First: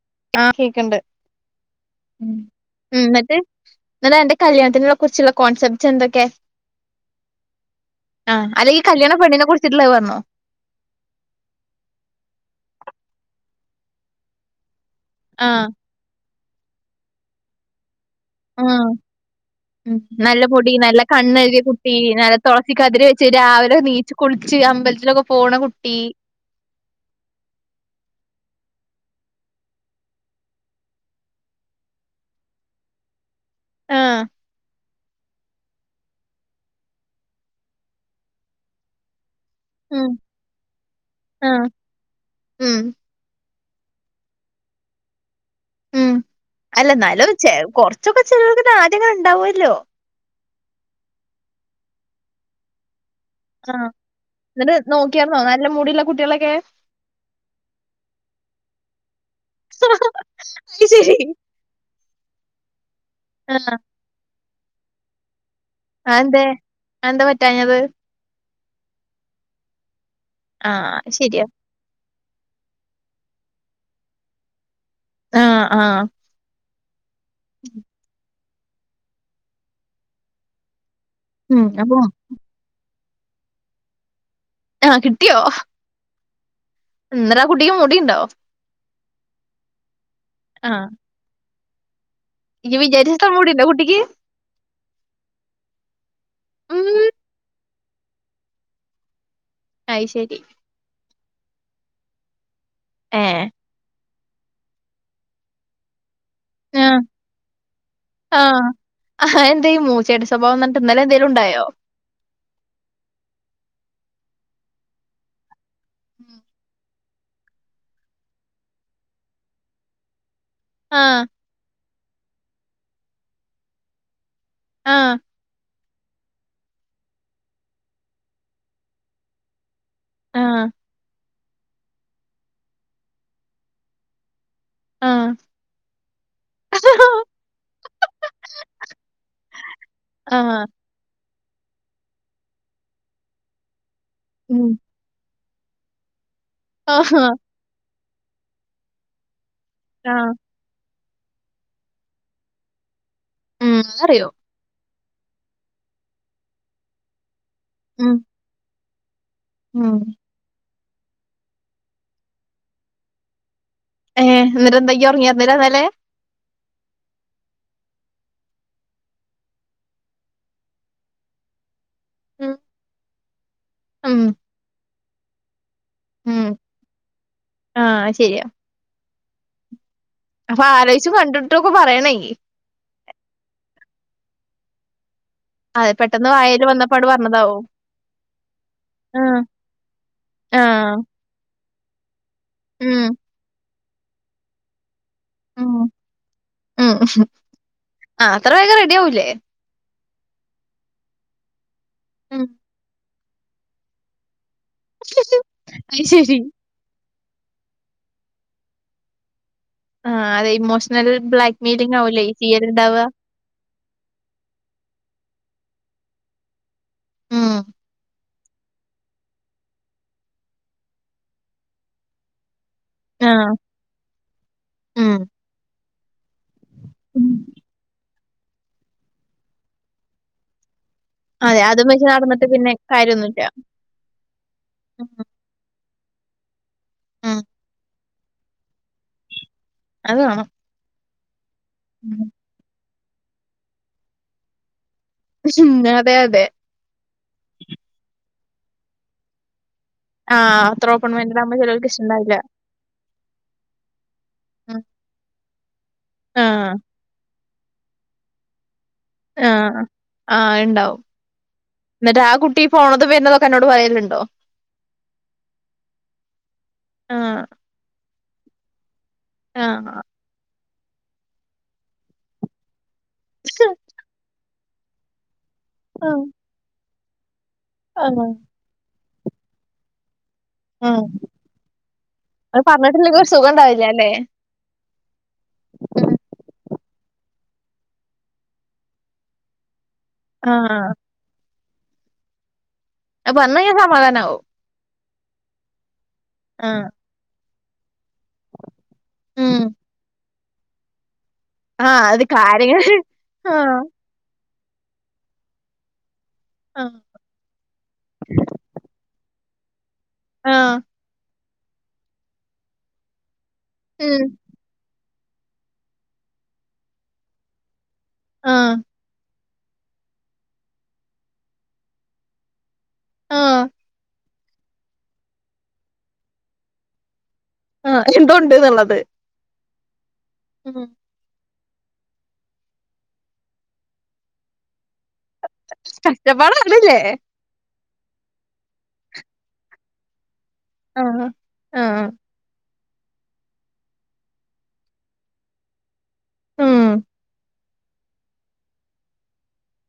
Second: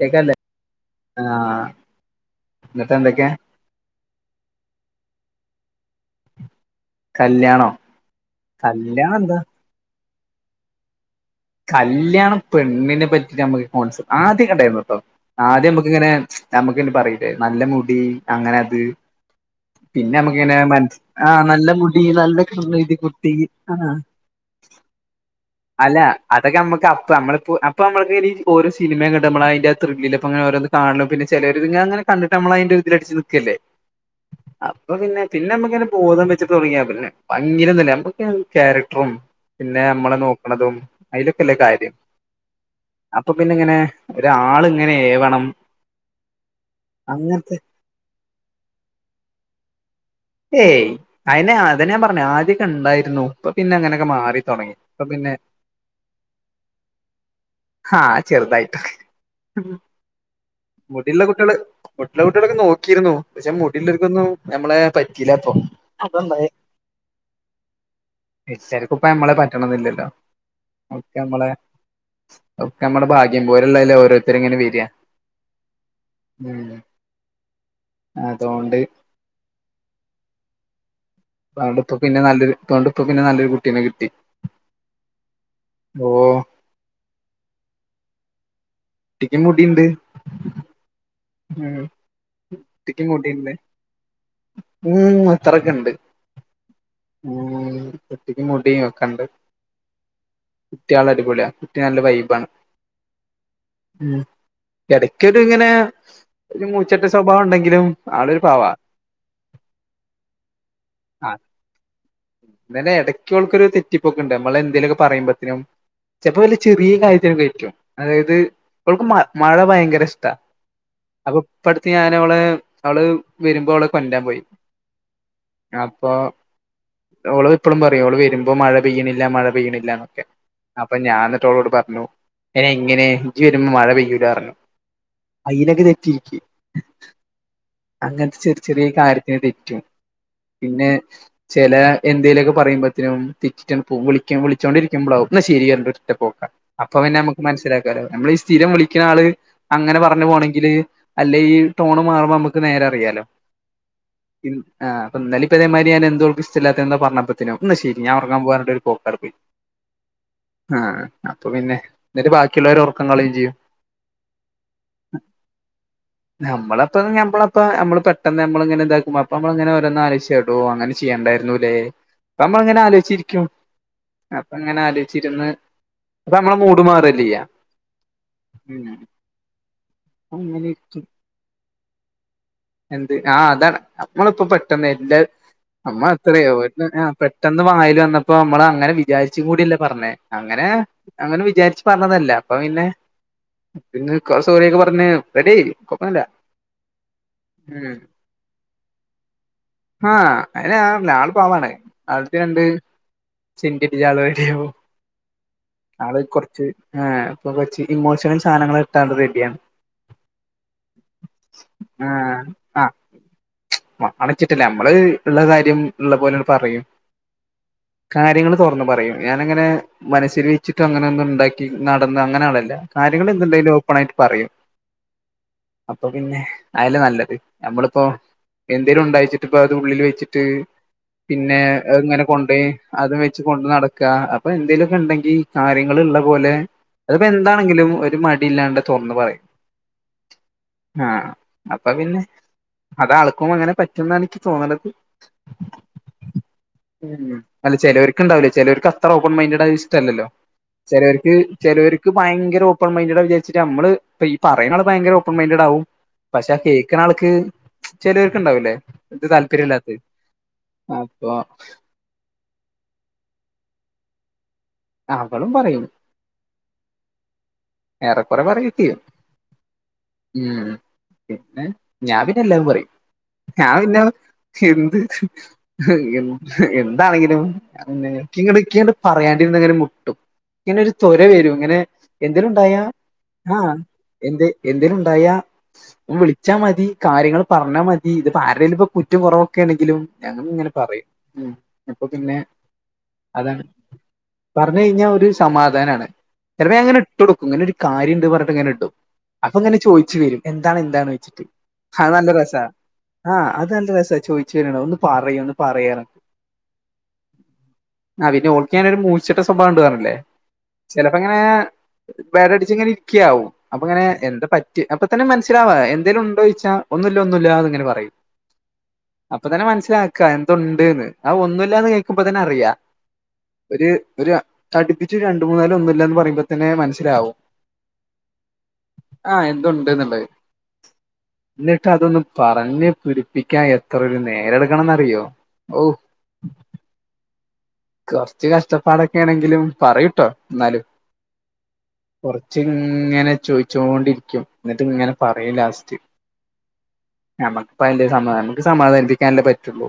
കേക്കല്ലേ ആ കേക്കണ്ട് ആഹ് മ് എന്നിട്ട് എന്തൊക്കെയാ ന്നട്ട് എന്നാ അന്റെ കല്യാണ ത്തിനെ കുറിച്ചുള്ള കോൺസെപ്റ്റ്സ് എന്തൊക്കെ കല്യാണോ ആഹ് അല്ലെ ഈ കല്യാണ കല്യാണം എന്താ പെണിനെ കുറിച്ചിട്ടുള്ള പറഞ്ഞോ കല്യാണം പെണ്ണിനെ പറ്റി നമുക്ക് കോൺസെ ആദ്യം ഒക്കെ ഉണ്ടായിരുന്നുട്ടോ ആഹ് ആദ്യം നമുക്ക് ഇങ്ങനെ നമ്മുക്ക പറയില്ലേ നല്ല മുടി അങ്ങനെ ത് ഉം നല്ല പൊടി നല്ല കണ്ണഴുകിയ നല്ല കുട്ടി മുടി നല്ല കണ്ണെഴുതി തുളസിക്കതിരി വെച്ച് കുട്ടി രാവിലെ ആഹ് നീച്ചു കുളിച്ച് അമ്പലത്തിലൊക്കെ പോണ കുട്ടി അല്ല അതൊക്കെ നമക്ക് അപ്പൊ മ്മള് ഓരോ സിനിമ കണ്ടിട്ട് ഒരു ത്രില്ലിൽ അപ്പൊ ഓരോന്ന് കാണും പിന്നെ ചെലർ ഇങ്ങ അങ്ങന കണ്ടിട്ട്മ്മ അയിൻ്റ ഇതട് ച്ച് ആഹ് അപ്പൊ പിന്നെ പിന്നെ നമ്മക്ക്ങ്ങ ബോധം വെച്ചിട്ട് തുടങ്ങിയ പിന്നെ ഭയങ്കര ന ക്യാരക്ടറും പിന്നെ ഉം നമ്മളെ നോക്ക അതും അതിലൊക്കെല്ലേ ആഹ് കാര്യം ഉം അപ്പൊ പിന്ന ഇങ്ങനെ ഒരാൾ ഇങ്ങനെ വണം ഉം അല്ല എന്നാലും കൊറച്ചൊക്കെ ചിലവർക്ക് കാര്യങ്ങളുണ്ടാവുവല്ലോ ഏയ് അയനെ അതന്നെ ഞാൻ പറഞ്ഞു ആദ്യ കണ്ടായിരുന്നു പ്പൊ പിന്നെ ആഹ് അങ്ങനൊക്കെ മാറി തൊടങ്ങി ന്നട്ട് ഇപ്പൊ പിന്നെ നോക്കിയാർന്നോ നല്ല മുടിള്ള കുട്ടികളൊക്കെ ആഹ് ചെറുതായിട്ട് അയ്ശരി മുടില്ല കുട്ടികള് മുടില്ല കുട്ടികളൊക്കെ നോക്കിയിരുന്നു പക്ഷെ ആഹ് മുടി ന്നും നമ്മളെ പറ്റില പ്പൊ ആ എന്തേ ആ എന്താ പറ്റാഞ്ഞത് ചചെലപ്പോ ഇപ്പ നമ്മളെ പറ്റണ ആഹ് എന്നില്ലല്ലോക്കെ ശരിയാ നമ്മളെ ഒക്കെ നമ്മടെ ഭാഗ്യം പോലള്ളല്ലേ ഓരോരുത്ത ർ ഇങ്ങനെ വര്യ ആ ആ ഉം അതൊണ്ട് ഉം. അതോണ്ടിപ്പോ അപ്പം അതോണ്ടിപ്പോ പിന്നെ നല്ലൊരു കുട്ടീനെ കിട്ടി ആ കിട്ടിയോ ഓ ന്നട്ട് ആ കുട്ടിക്ക് മുടിണ്ടോ കുട്ടിക്ക് മുടിണ്ട് ആ ഉം നി കുട്ടിക്ക് വിചാരിച്ച അത്ര മുടിയുണ്ട് മുടിണ്ട കുട്ടിക്ക് ഉം അത്രൊക്കെ ഉണ്ട് ഉം. ഉം കുട്ടിക്ക് മുടിയോക്കെണ്ട് അയ്ഷരി കുട്യാൾ അടിപൊളിയ കുട്ടി നല്ല വൈബാ ഏയ് ഉം എടക്കൊരു ഇങ്ങനെ ഒരു ആഹ്. മൂച്ചട്ട സ്വഭാവം ഉണ്ടെങ്കിലും ആളൊരു പാവാ അ ആഹ്‌ എന്തേ മൂചേട്ട സ്വഭാവംന്നർഞ്ഞിട്ട് ഇന്നലെ ആ, എന്തേലുംണ്ടായോ? ഇന്നലെ എടെയ്ക്കോൾക്കൊര് തെറ്റിപ്പോക്ക്ണ്ട് അമ്മെളെന്തേലോക്കെ പറയ്മ്പത്തിനും ചെൽപ്പോ വല്ല ചെറീ കാര്യത്തിനൊക്കേയ്രിക്കും അതായത് ഓൾക്ക് മ മഴ ഭയെങ്കെര ഇഷ്ടാ ആഹ് ഒപ്പടുത്ത് ഞൻ അവാളേ അവള് വരുമ്പോ അവളെ കൊണ്ടരാൻ പോയി! ആഹ്‌ അപ്പൊ ഓള് എപ്പളും പറയും ഓള് വരുമ്പോ മഴ പെയ്യണില്ല മഴ പെയ്യണി ല്ലന്നൊക്കെ ആഹ്. അപ്പൊ ഞാൻ ന്നട്ട് ഓളോട് പറഞ്ഞു അഹ്ങ്ങനെ ഇജ് വരുമ്പോ മഴ പെയ്യൂലർഞ്ഞു ആഹ്. [unintelligible] അങ്ങൻത്തെ ചെറി ചെറ്യേ കാര്യെത്തിന് തെറ്റും ആഹ്. പിന്നേ ചെല എന്തേലോക്കെ പറയുമ്പോതിനും തെറ്റിറ്റൊക്കേപോവും വിളിക്ക ഉം. വിളിച്ചോണ്ടിരിക്ക കുമ്പളകും ന്നശരി ന്നർഞ്ഞിട്ട് ഒറ്റ പോക ആഹാ. അപ്പൊന്നെമ്മക്ക് മനസ്സിലാക്കാ കാരം നമ്മള് ഈ സ്ഥിരം വിളിക്ക്ണാള് അങ്ങനെ പറഞ്ഞ് ആഹ്. പോണെങ്കില് അല്ലെ ഈ ട്ടോണ് മാറുമ്പോമ്മക്ക് നേരറിയാലോ, ഉം അത് അറിയാേ ഇൻ ആഹ് ഇന്നലിപ്പതേമാതിരി ഞാൻ എന്തോ ഓൾക് ഇഷ്ടല്ലത്ത എന്തോ പറഞ്ഞപ്പോ ത്തിനും ന്നാ ശെരി ഉം. ഞാ ഒറെങ്ങാൻ പോവാന്നർഞ്ഞിട്ടാെര് പോക്കാണ്ട് പോയ് ഉം ആഹ്‌ അപ്പ പിന്നെ ന്നിട്ട് ബാക്കിള്ളോരെ ഒർക്കം കളയും ചെയ്യും ഏ ന്നട്ടന്താ ഇയ്യ്ഒർങ്ങിയന്ന ന്നലെ ഞമ്മളപ്പത് ഞമ്മളപ്പ നമ്മള് പെട്ടന്ന് ഞമ്മളഇങ്ങനെതാക്കുമ്പ അപ്പമ്മള്ങ്ങനെ ഓരോന്ന് ആലോചിച് കേട്ക്കും ടോ അങ്ങെനെ ചെയ്യെണ്ടായ്‌ര്ന്നുലേ ഉം. അപ്പമ്മങ്ങനെ ആലോയ് ച്ചിരിക്കും ഉം. അപ്പങ്ങനെ ആലോയ്ചിരുന്ന്, ഉം. അപ്പമ്മള മൂട് മാറല്ലേയ്യ ആഹ് അത് ശരിയാ. ഉം അപ്പൊ അങ്ങനെ ഇരിക്കും ആലോച്ചു കണ്ടിട്ടൊക്കെ പറയണേ എന്ത് ആഹ് അതാണ് അപ്പളുപ്പ പെട്ടെന്ന് എല്ല അത് പെട്ടെന്ന് അമ്മത്രയോ വായേല് വന്നപ്പോ അങ്ങട് പറഞ്ഞതാവും. പെട്ടെന്ന് വായല് വന്നപ്പോ അമ്മള് അങ്ങനെ വിചാരിച്ചു ആഹ്. കൂടില്ല പറഞ്ഞേ അങ്ങനെ ആഹ്. അങ്ങനെ വിചാരിച്ച് പർഞ്ഞതല്ലാ അപ്പൊ പിന്നെ ഉം. പിന്നൊര് കൊ സോറ്യൊക്കെ പർഞ്ഞ് റെഡ്യായി ഉം. കൊപ്പാെന്നുല്ലാ ഉം. ഉം ആ അത്ര വേഗം റെഡിയാവൂലേ? ആഹ് അതെന്നെ ഞാ പർഞ്ഞേ ആള് പാവാണ് ആൾക്ക് ഉം. രണ്ട് ചിന്തി [unintelligible] അത് ആള് ശരി. കൊർച്ച് ആഹ് പ്പൊ കൊർച് ഇമോഷണൽ സാധനങ്ങളിട്ടാ ആള് റെഡിയാണ് ആഹ് അതേ ഇമോഷണൽ ബ്ലാക്ക്മെയിലിംങ്ങാവുലേ ഈ ചെയ്യെല്ണ്ടാവാ വച്ചിട്ടല്ല മ്മള് ഇള്ള കാര്യം ഇള്ള പോലെ പറയും ഉം കാര്യങ്ങൾ തുറന്ന് പറയും ഞാനങ്ങനെ മനസ്സില് വെച്ചിട്ട് അങ്ങനെ ഒന്നും ഉണ്ടാക്കി നടന്ന് അങ്ങനെആളല്ല ആ. കാര്യങ്ങൾ എന്ത്‌ണ്ടായിലും ഓപ്പൺ ആയിട്ട് പറയും ഉം. അപ്പൊ പിന്നെ അല്ലേ ഉം. നല്ലത് ഞമ്മളിപ്പോ? എന്തേലുംണ്ടായിച്ചിട്ട്പ്പ അത് ഉള്ളില് വെച്ചിട്ട് പിന്നെ അതെ അതും വെച്ച് ങ്ങനെ നടന്നിട്ട് കൊണ്ടോയി പിന്നെ അത് കാര്യൊന്നുല്ല. വെച്ച് കൊണ്ട് നടക്ക പ്പൊ ഉം. ന്തെലോക്കെണ്ടങ്കി കാര്യങ്ങൾ ള്ള പോലെ അതിപ്പോ ഉം. ന്താണെങ്കിലും ഒരു മടില്ലാണ്ട് തോർന്ന് പറയും അതുവേണം ആഹ് അപ്പൊ പിന്നെ അതാൾക്കും അങ്ങനെ പറ്റുംന്നാണ് യ്ക്ക് തോന്ന്ണെത് കുശും അതേ അതേ ഉം അല്ല ചേലോർക്ക്ണ്ടാവൂല്ല ചിലോർക്ക് അത്ര ഓപ്പൺ മൈൻഡ ല്ലല്ലോ ആ അത്ര ഓപ്പൺ ചെലോർക്ക് മൈൻഡഡ് ആവുമ്പോ ചെലോർക്ക് ഇഷ്ടണ്ടാവില്ല. ഭയങ്കര ഒ പ്പൺ മൈന്റെഡാ വിചാരിച്ചിട്ട് അമ്മള് ഇപ്പ ഈ പറയ്ണ ഉം. ആള് ഭയങ്കര ഓപ്പൺ മൈന്റഡാവും പക്ഷെ ആ കേക്ക്ണാൾക്ക് ചെലോല്ക്ക്ണ്ടാവൂലെ ഇത് ആ. താല്പര്യ ഇല്ലാത്തേ അപ്പൊ ഇന്നട്ട് ആ കുട്ടി പോണതും വര്ന്നതൊക്കെ അന്നോട് പറയല്ണ്ടോ അവളും പറയും ആഹ് ഏറെ കൊറെ പറയൊക്കെയും ആഹ് ഉം പിന്നെ ഞാൻ പിന്നെ എല്ലാവരും പറയും ഞാൻ പിന്നെ എന്ത് എന്താണെങ്കിലും ആ. [unintelligible] പറയാണ്ടിരുന്നങ്ങനെ മുട്ടും ഇങ്ങനെ ഒരു തൊര വരും ഇങ്ങനെ അവ് പറഞ്ഞിട്ടില്ലെങ്കി ഒരു സുഖംണ്ടാവില്ലല്ലേ ന്തേ എന്തേലുണ്ടായാ ഒന്ന് വിളിച്ചാൽ മതി കാര്യങ്ങള് പറഞ്ഞാൽ മതി ഇതിപ്പ ആരുടെങ്കിലും ഇപ്പ കുറ്റം കുറവൊക്കൊണെങ്കിലും ഞാനും ഇങ്ങനെ പറയും ഉം അപ്പൊ പിന്നെ അപ്പ പറഞ്ഞു അതാണ് കഴിഞ്ഞ സമാധാനമാവും പറഞ്ഞു കഴിഞ്ഞാൽ ഒരു സമാധാനമാണ് ചിലപ്പോ ഞാൻ അങ്ങനെ ഇട്ട് കൊടുക്കും ഇങ്ങനെ ഒരു കാര്യം ഉണ്ട് പറഞ്ഞിട്ട് ഇങ്ങനെ ഇടും അപ്പൊങ്ങനെ ചോദിച്ചു വരും എന്താണ് എന്താന്ണ് വെച്ചിട്ട്. അത് നല്ല രസാ കാര്യങ്ങള് ആഹ് അത് നല്ല രസ ചോയിച്ച് വര്ണേ ഒന്ന് പറയ് ഒന്ന് പറയ് ആഹ് ആഹ് പിന്നെ ഓൾക്ക് ഞാനൊരു മൂശട്ട സ്വഭാവണ്ട്റ്ഞ്ഞ്ലേ ചെലപ്പങ്ങനെ വേറടിച്ച് ഇങ്ങനെ ഇരിക്ക്യാവും അപ്പൊ ഇങ്ങനെ എന്താ പ അപ്പ തന്നെ മനസ്സിലാവാ എന്തേലും ഉണ്ടോന്ന് ചോദിച്ച ഒന്നുമില്ല ഒന്നുമില്ലആന്നിങ്ങനെ പറയും ആഹ് അപ്പൊ തന്നെ മനസ്സിലാക്കാ എന്തുണ്ട്ന്ന് അഹ് ഒന്നുമില്ലന്ന് കേക്കുമ്പ തന്നെ അറിയാ ഒരു ഒരു അടുപ്പിച്ച് രണ്ടു മൂന്നാലും ഒന്നുമില്ലന്ന് പറയുമ്പോ തന്നെ മനസ്സിലാവും ആഹ് എന്തോണ്ട്ന്ന്ള്ളത്. ആഹ് എന്തുണ്ട് എന്നുള്ളത് ഉം എന്നിട്ടതൊന്ന് പറഞ്ഞ് പിടിപ്പിക്കാൻ എത്രൊരു നേരട്ക്കണന്നറിയോ ഒ കഷ്ടപാട് ആണില്ലേ കൊറച്ച് കഷ്ടപ്പാടൊക്കൊണെങ്കിലും പറയുട്ടോ എന്നാലും ആഹ് കൊറച്ച് ഇങ്ങനെ ചോയിച്ചോണ്ടിരിക്കും ഇന്നെട്ട്ങ്ങനെ പറയും ലാസ്റ്റ് ഉം അപ്പ നമുക്ക് സമാധാനപ്പിക്കാനല്ലേ പറ്റുള്ളു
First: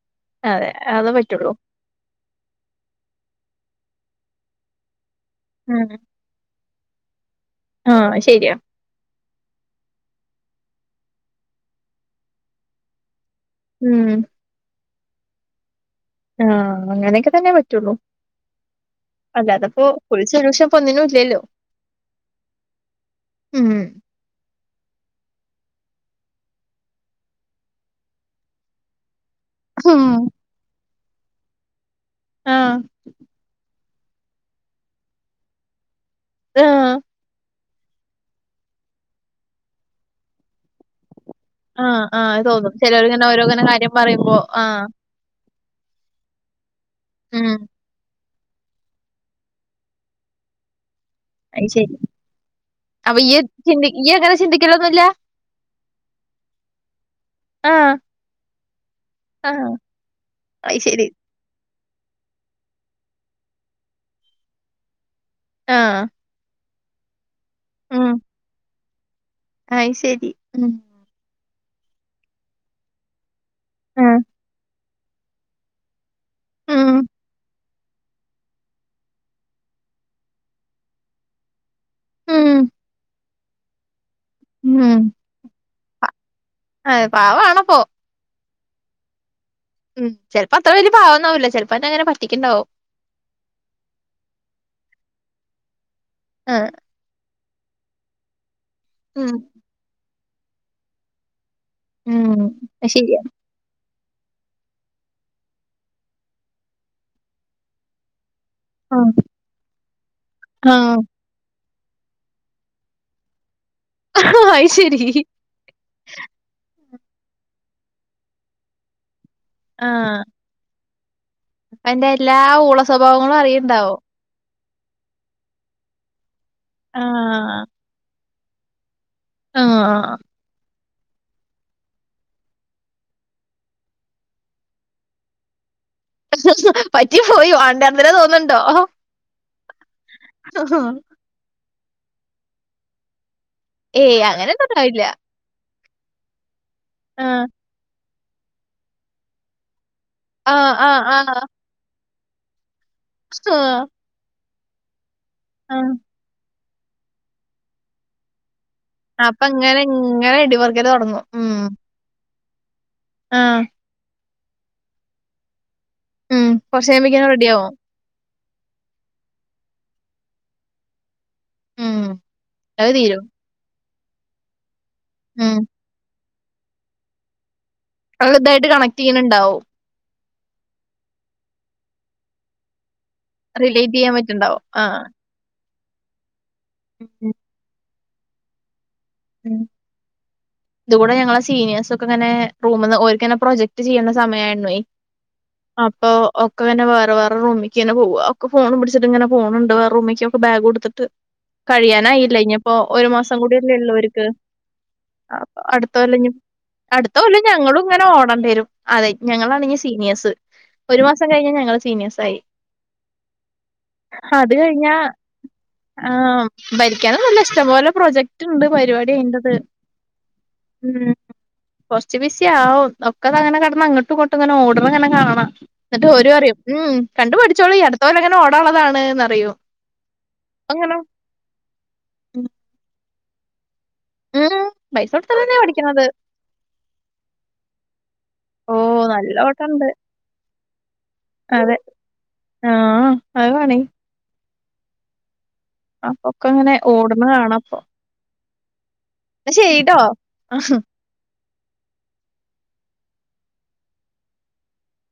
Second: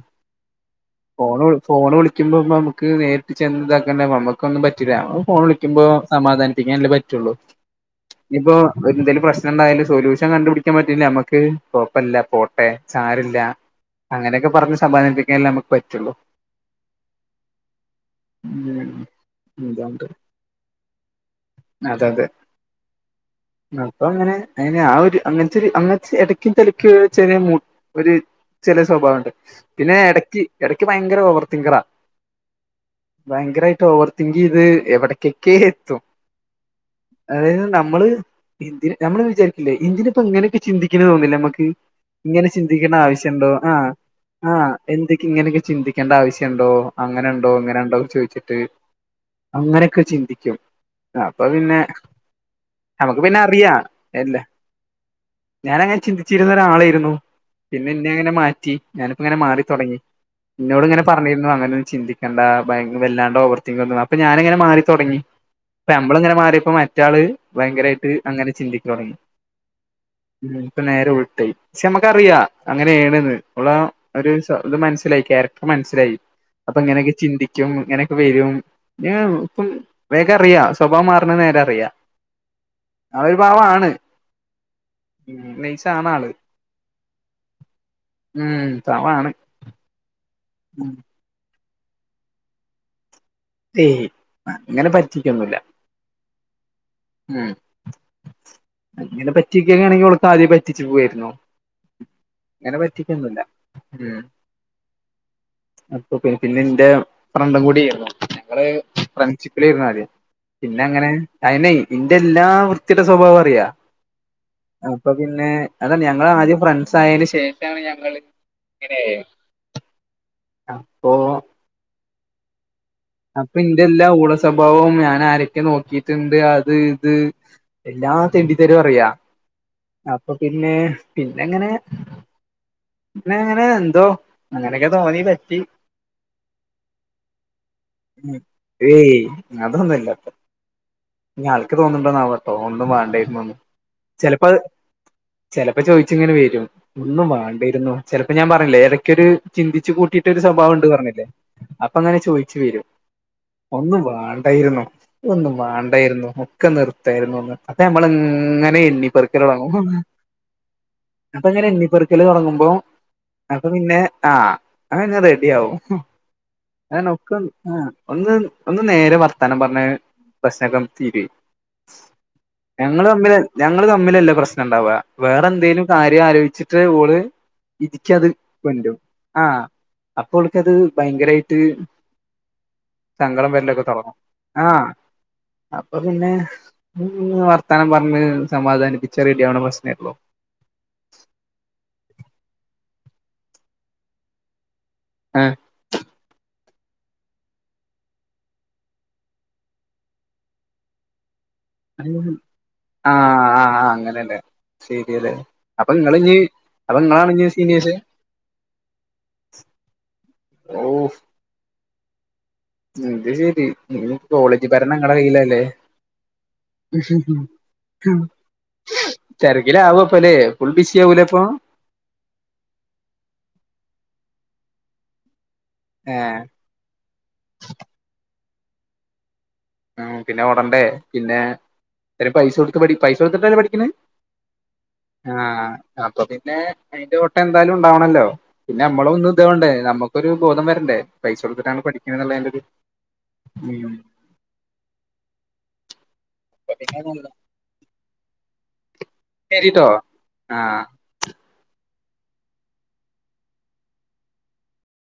അതെ. അതേ ഫോൺ പറ്റുള്ളൂ. വിളി വിളിക്ക്മ്പോ നമുക്ക് നേരിട്ട് ചെന്ന് ഇതാക്കണ്ട നമ്മക്കൊന്നും പറ്റില്ല ഫോൺ വിളിക്കുമ്പോ സമാധാനം പിക്കാനല്ലേ പറ്റൊള്ളൂ ആ! ശരിയാ. ഇനിയിപ്പൊ ഒര് എന്തേലും പ്രശ്നണ്ടായാല് സൊല്യൂഷൻ കണ്ടുപിടിക്കാൻ പറ്റില്ലേ നമക്ക് കൊഴപ്പല്ല പോട്ടെ സാരല്ല അങ്ങനെയൊക്കെ പറഞ്ഞ് സമാധാനിപ്പിക്കാനല്ലേ നമക്ക് പറ്റൊള്ളൂ. ആഹ് അങ്ങനെയൊക്കെ തന്നെ പറ്റൊള്ളൂ ഉം അല്ലാതപ്പോ അതുകൊണ്ട് ഫുൾ സൊല്യൂഷൻ ഇപ്പോ ഒന്നിനും ഇല്ലല്ലോ അപ്പങ്ങനെ അങ്ങനെ ആ ഒരു അങ്ങനത്തൊര് അങ്ങനത്തെ എടക്കും തലയ്ക്കൊര് ചെറിയ മൂ ഒര് ചെറിയ സ്വഭാവം ഉണ്ട് പിന്നെ ഹും. ഇടയ്ക്ക് ഇടക്ക് ഭയങ്കര ഓവർ തിങ്കറാ ആഹ് ഭയങ്കരായിട്ട് ഓവർത്തിങ്കെയ്ത് എവിട്ക്കെക്കെ എത്തും. ആഹ് അതായത് നമ്മള് എന്തിന് നമ്മള് വിചാരിക്കില്ലേ എന്തിന് ഇപ്പങ്ങനെക്കെ ചിന്തിക്ക്ണേന്ന് തോന്നില്ലേ നമ ആ! ആ! ഇങ്ങനെ തോന്നും. ചിന്തിക്കണ്ട ചിലരിങ്ങനെ ആവശ്യണ്ടോ ഓരോങ്ങനെ ആഹ് കാര്യം പറയുമ്പോ. ആ! ആഹ് എന്തൊക്കെ ഇങ്ങനെയൊക്കെ ചിന്തിക്കേണ്ട ആവശ്യം ഉണ്ടോ അങ്ങനണ്ടോ ഇങ്ങനെണ്ടോ ചോയ്ച്ചിട്ട് അങ്ങനെയൊക്കെ ചിന്തിക്കും അപ്പൊ അത് പിന്നെ ശരി. അപ്പൊ നമുക്ക് പിന്നെ ഇയ്യ് അറിയാ ചിന്തി ഇയ്യ് ങ്ങനെ അല്ല ചിന്തിക്കലൊന്നുമല്ല ഞാനങ്ങനെ ചിന്തിച്ചിരുന്ന ഒരാളായിരുന്നു പിന്നെ ആഹ് ഇന്നെ അങ്ങനെ മാറ്റി ഞാനിപ്പ ഇങ്ങനെ മാറി ആഹ് തുടങ്ങി അയ് ന്നോട് ഇങ്ങെ ശരി പറഞ്ഞി അങ്ങനൊ ഒന്നും ചിന്തിക്കണ്ട. ഭയങ്ക വല്ലാണ്ട് ഓവർത്തി ഒന്നും അപ്പൊ ഞാനങ്ങെനെ മാറി തോടങ്ങി. പ്പ ആഹ് മ്ളങ്ങനെ മാറിയപ്പോ മറ്റാള് ഭയങ്കരമയിട്ട് ഉം അങ്ങനെ ചിന്തിക്ക തുടങ്ങി. അയ് ശരി മ്മ് ഉം പ്പം നേരെ ഉൾട്ടായി. പക്ഷെ നമുക്കറിയാ അങ്ങനെയണെന്ന് ഓളാ. ആഹ് ഒരു ഇത് മനസ്സിലായി ക്യാരക്ടർ മനസ്സിലായി. അപ്പ ഉം ഇങ്ങനൊക്കേ ചിന്തി ക്കും ഇങ്ങനെയൊക്കെ വരും ഇങ്ങനെള്ളൂ ഇപ്പം വേഗം അറിയാം സ്വഭാവം മാറണ നേരെ അറിയാം ഉം ആളൊരു പാവാണ് ഉം മം നെയ്സാണ് ആള്. അഹ് പാവാണപ്പോ മം പാവാണ്. ഉം ചിലപ്പോ അത്ര വല്യയ പാവംന്നാവില്ല ചിലപ്പോന്നെങ്ങനെ പറ്റിക്ണ്ടാവും. ഏയ് ഏയ് അങ്ങനെ പറ്റിക്കൊന്നുല്ല ആഹ്. മം അങ്ങനെ ഉം പറ്റി കണെങ്കിൽ ഓൾക്ക് ആദ്യേ പറ്റിച്ചു പോവായിരുന്നോ? ഉം ങ്ങനെ അത് ശരിയാ പറ്റിക്കോന്നുല്ല. മം അപ്പ പിന്നെ ന്റെ ഫ്രണ്ടും കൂടി ഏര്ന്നു. ഞങ്ങള് ആഹ് ഫ്രണ്ട്ഷിപ്പിലെര്ന്നു ആദ്യം പിന്നെ ആഹ് ങ്ങനെ അയിനെ ഇന്റെ എല്ലാ വൃത്തിയെട്ട സ്വഭാവും അറിയാം അയ് ശരി അപ്പൊ പിന്നെ അതാ ഞങ്ങള് ആദ്യം ഫ്രണ്ട്സ് ആയന്റെ ശേഷാണ് ഞങ്ങള് ഇങ്ങനായെ ആഹ്. അപ്പൊ അന്റെ എല്ലാ ഊള സ്വഭാവങ്ങളും അപ്പൊ ഇന്റെ അറിയ്ണ്ടാവും എല്ലാ ഊള ന്റെ സ്വഭാവം ഞാൻ ആരൊക്കെ നോക്കിട്ട്ണ്ട് അത് ഇത് ആഹ് എല്ലാ തേണ്ടിത്തരും അറിയാ ആഹ് അപ്പോ പിന്നെ പിന്നെ ങ്ങനെ പിന്നെ അങ്ങനെ എന്തോ അങ്ങനെയൊക്കെ തോന്നി പറ്റി. പറ്റി പോയി വേണ്ടാ മം ഏയ് അതൊന്നല്ല. ആഹ ഞ് ആൾക്ക് തോന്നുണ്ടോ ആവോട്ടോ ഒന്നും വേണ്ടാരുന്നുന്ന്. ഏയ് അങ്ങനെന്നുംണ്ടവില്ല ചിലപ്പോ ചോദിച്ചിങ്ങനെ വേരും. ഒന്നും ആഹ് വേണ്ടെരുന്നു ചിലപ്പോ ഞാൻ പറഞ്ഞില്ലേ ഏതൊക്കെയൊ ഒരു ചിന്തിച്ചു കൂട്ടിട്ട് ട്ടൊരു ആഹ് സ്വഭാവണ്ട് ആഹ് പറഞ്ഞില്ലേ ആഹ് അപ്പൊങ്ങനെ ചോയിച്ചു വരും. ആഹ് ഒന്നും വേണ്ടായിരുന്നു ഒന്നും ആഹ് വേണ്ടായിന്നു. ക്കെ നിർത്തെര്ന്നു അപ്പ നമ്മൾ ഇങ്ങനെ എണ്ണി അപ്പൊ ഇങ്ങനെ പേറുകാലോടുങ്ങും ഇങ്ങനെ ഇടിപറിക്കല് തൊടങ്ങും ഉം അപ്പങ്ങനെ എണ്ണി പേർക്കി - ല് തോടങ്ങുമ്പോ ആഹ് അപ്പൊ പിന്നെ ആഹ് അ ആക്കേ റെഡി ആവും. ഉം കൊറച്ച് അങ്ങനെ കയ്യിമ്പക്കിനും ഒക്കെ റെഡിയാവും ആഹ് ഒന്ന് ഒന്ന് നേരെ വർത്താനം പറഞ്ഞ പ്രശ്നകം തീരുഎ ഉം അത് ഞങ്ങള് തീരും തമ്മില് ഞങ്ങള് തമ്മിലല്ല പ്രശ്നംണ്ടവാ വേറെ ഉം എന്തേലും കാര്യം ആലോചിച്ചിട്ട് ഓള് ഇത ക്ക് അത് ഇതായിട്ട് കൊണ്ടുരും കണക്ട് ചെയ്യണുണ്ടാവും ആഹ് അപ്പോൾക്കത് അത് ഭയങ്കരയിട്ട്. സങ്കടം വര് [unintelligible] റിലേറ്റ് ചെയ്യാൻ തുടങ്ങും പറ്റുണ്ടാവും ആഹ് അപ്പൊ പിന്നെ ഉം ഉം, വർത്താനം പറഞ്ഞ് സമാധാനിപ്പിച്ച റെഡി ആവണ പ്രശ്നേള്ളും ഇതൂടെ ഞങ്ങളെ സീനിയേഴ്സൊക്കെങ്ങനെ റൂമ്ന്ന് ഓൽക്കെന്നെ പ്രൊജക്ട് ചെയ്യുന്ന സമയായിരുന്നേയ്. ആഹ് അപ്പൊ ഒക്കെങ്ങനെ വേറെ വേറെ റൂമിയ്ക്കെന്നെ പോവാ. ഒക്കെ ഫോണും പിടിച്ചിട്ട്ങ്ങനെ പോണുണ്ട് വേറെ റൂമിയ്ക്കൊക്കെ ബാഗു എടുത്തി ട്ട് കഴിയാനായില്ലെ ഇഞ്ഞ്പ്പോ ഒരു മാസം കൂടിയല്ലേ ഉള്ളൂ വര് ന്നെ ശരിയല്ലേ അപ്പൊ ങ്ങള് ഇനി ഇഞ് അടുത്ത കൊല്ലം ഞങ്ങളും ഇങ്ങനെ ഓടേണ്ടി വരും. അതെ ഞങ്ങളാണ് ഇനി സീനിയേഴ്സ് ഒരു ഓഹ് മാസം കഴിഞ്ഞ ഞങ്ങള് സീനിയേഴ്‌സായി. അത് ശരി, ഇനി കോളേജ് കഴിഞ്ഞാ ഭരണം നിങ്ങടെ കയ്യിലല്ലേ ആഹ് ഭരിക്കാനൊന്നല്ല ഇഷ്ടംപോലെ പ്രൊജക്റ്റ്ണ്ട് പരിപാടി അയിന്റത് തിരക്കിലവോ അപ്പലെ ഫുൾ ബിസി ആവൂലേ അപ്പൊ കൊർച്ച് ബിസി ആവും. ഒക്കതങ്ങനെ കെടന്ന് അങ്ങട്ടു ഇങ്ങട്ടുങ്ങനെ ഓട്ണ ഇങ്ങനെ കാണാ, എന്നിട്ട് ഓര് പറയും ഉം കണ്ട് പഠിച്ചോളീ, അടുത്ത കൊല്ലങ്ങനെ ഓടെ ന്നതാണ്... ന്നറയും. ഉം പിന്നെ ഓടണ്ടേ, പിന്നെ ഇവര് പൈസ കൊടുത്ത് പഠി പൈസ കൊടുത്തിട്ടല്ലേ പഠിക്ക്ണ്? ഉം പൈസ കൊടുത്തിട്ടന്നെ ആഹ് പഠിക്കണത് അപ്പൊ പിന്നെ അയിന്റെ ഓട്ടം എന്തായാലും ഉണ്ടാവണല്ലോ ഓ പിന്നെ നമ്മള ഒന്നും നല്ല ഇത് കൊണ്ടേ ഓട്ടണ്ട് നമ്മു ക്കൊരു ബോധം വരണ്ടേ. പൈസ അതെ കൊടുത്തിട്ടാണ് പഠിക്ക്ണ എന്ന്ള്ളേന്റൊരു ആഹ് അത് പണി അപ്പൊ ക്കെങ്ങനെ ഓട്ണെ പിന്നെ കാണപ്പൊ. ശരിട്ടോ ആ ആഹ്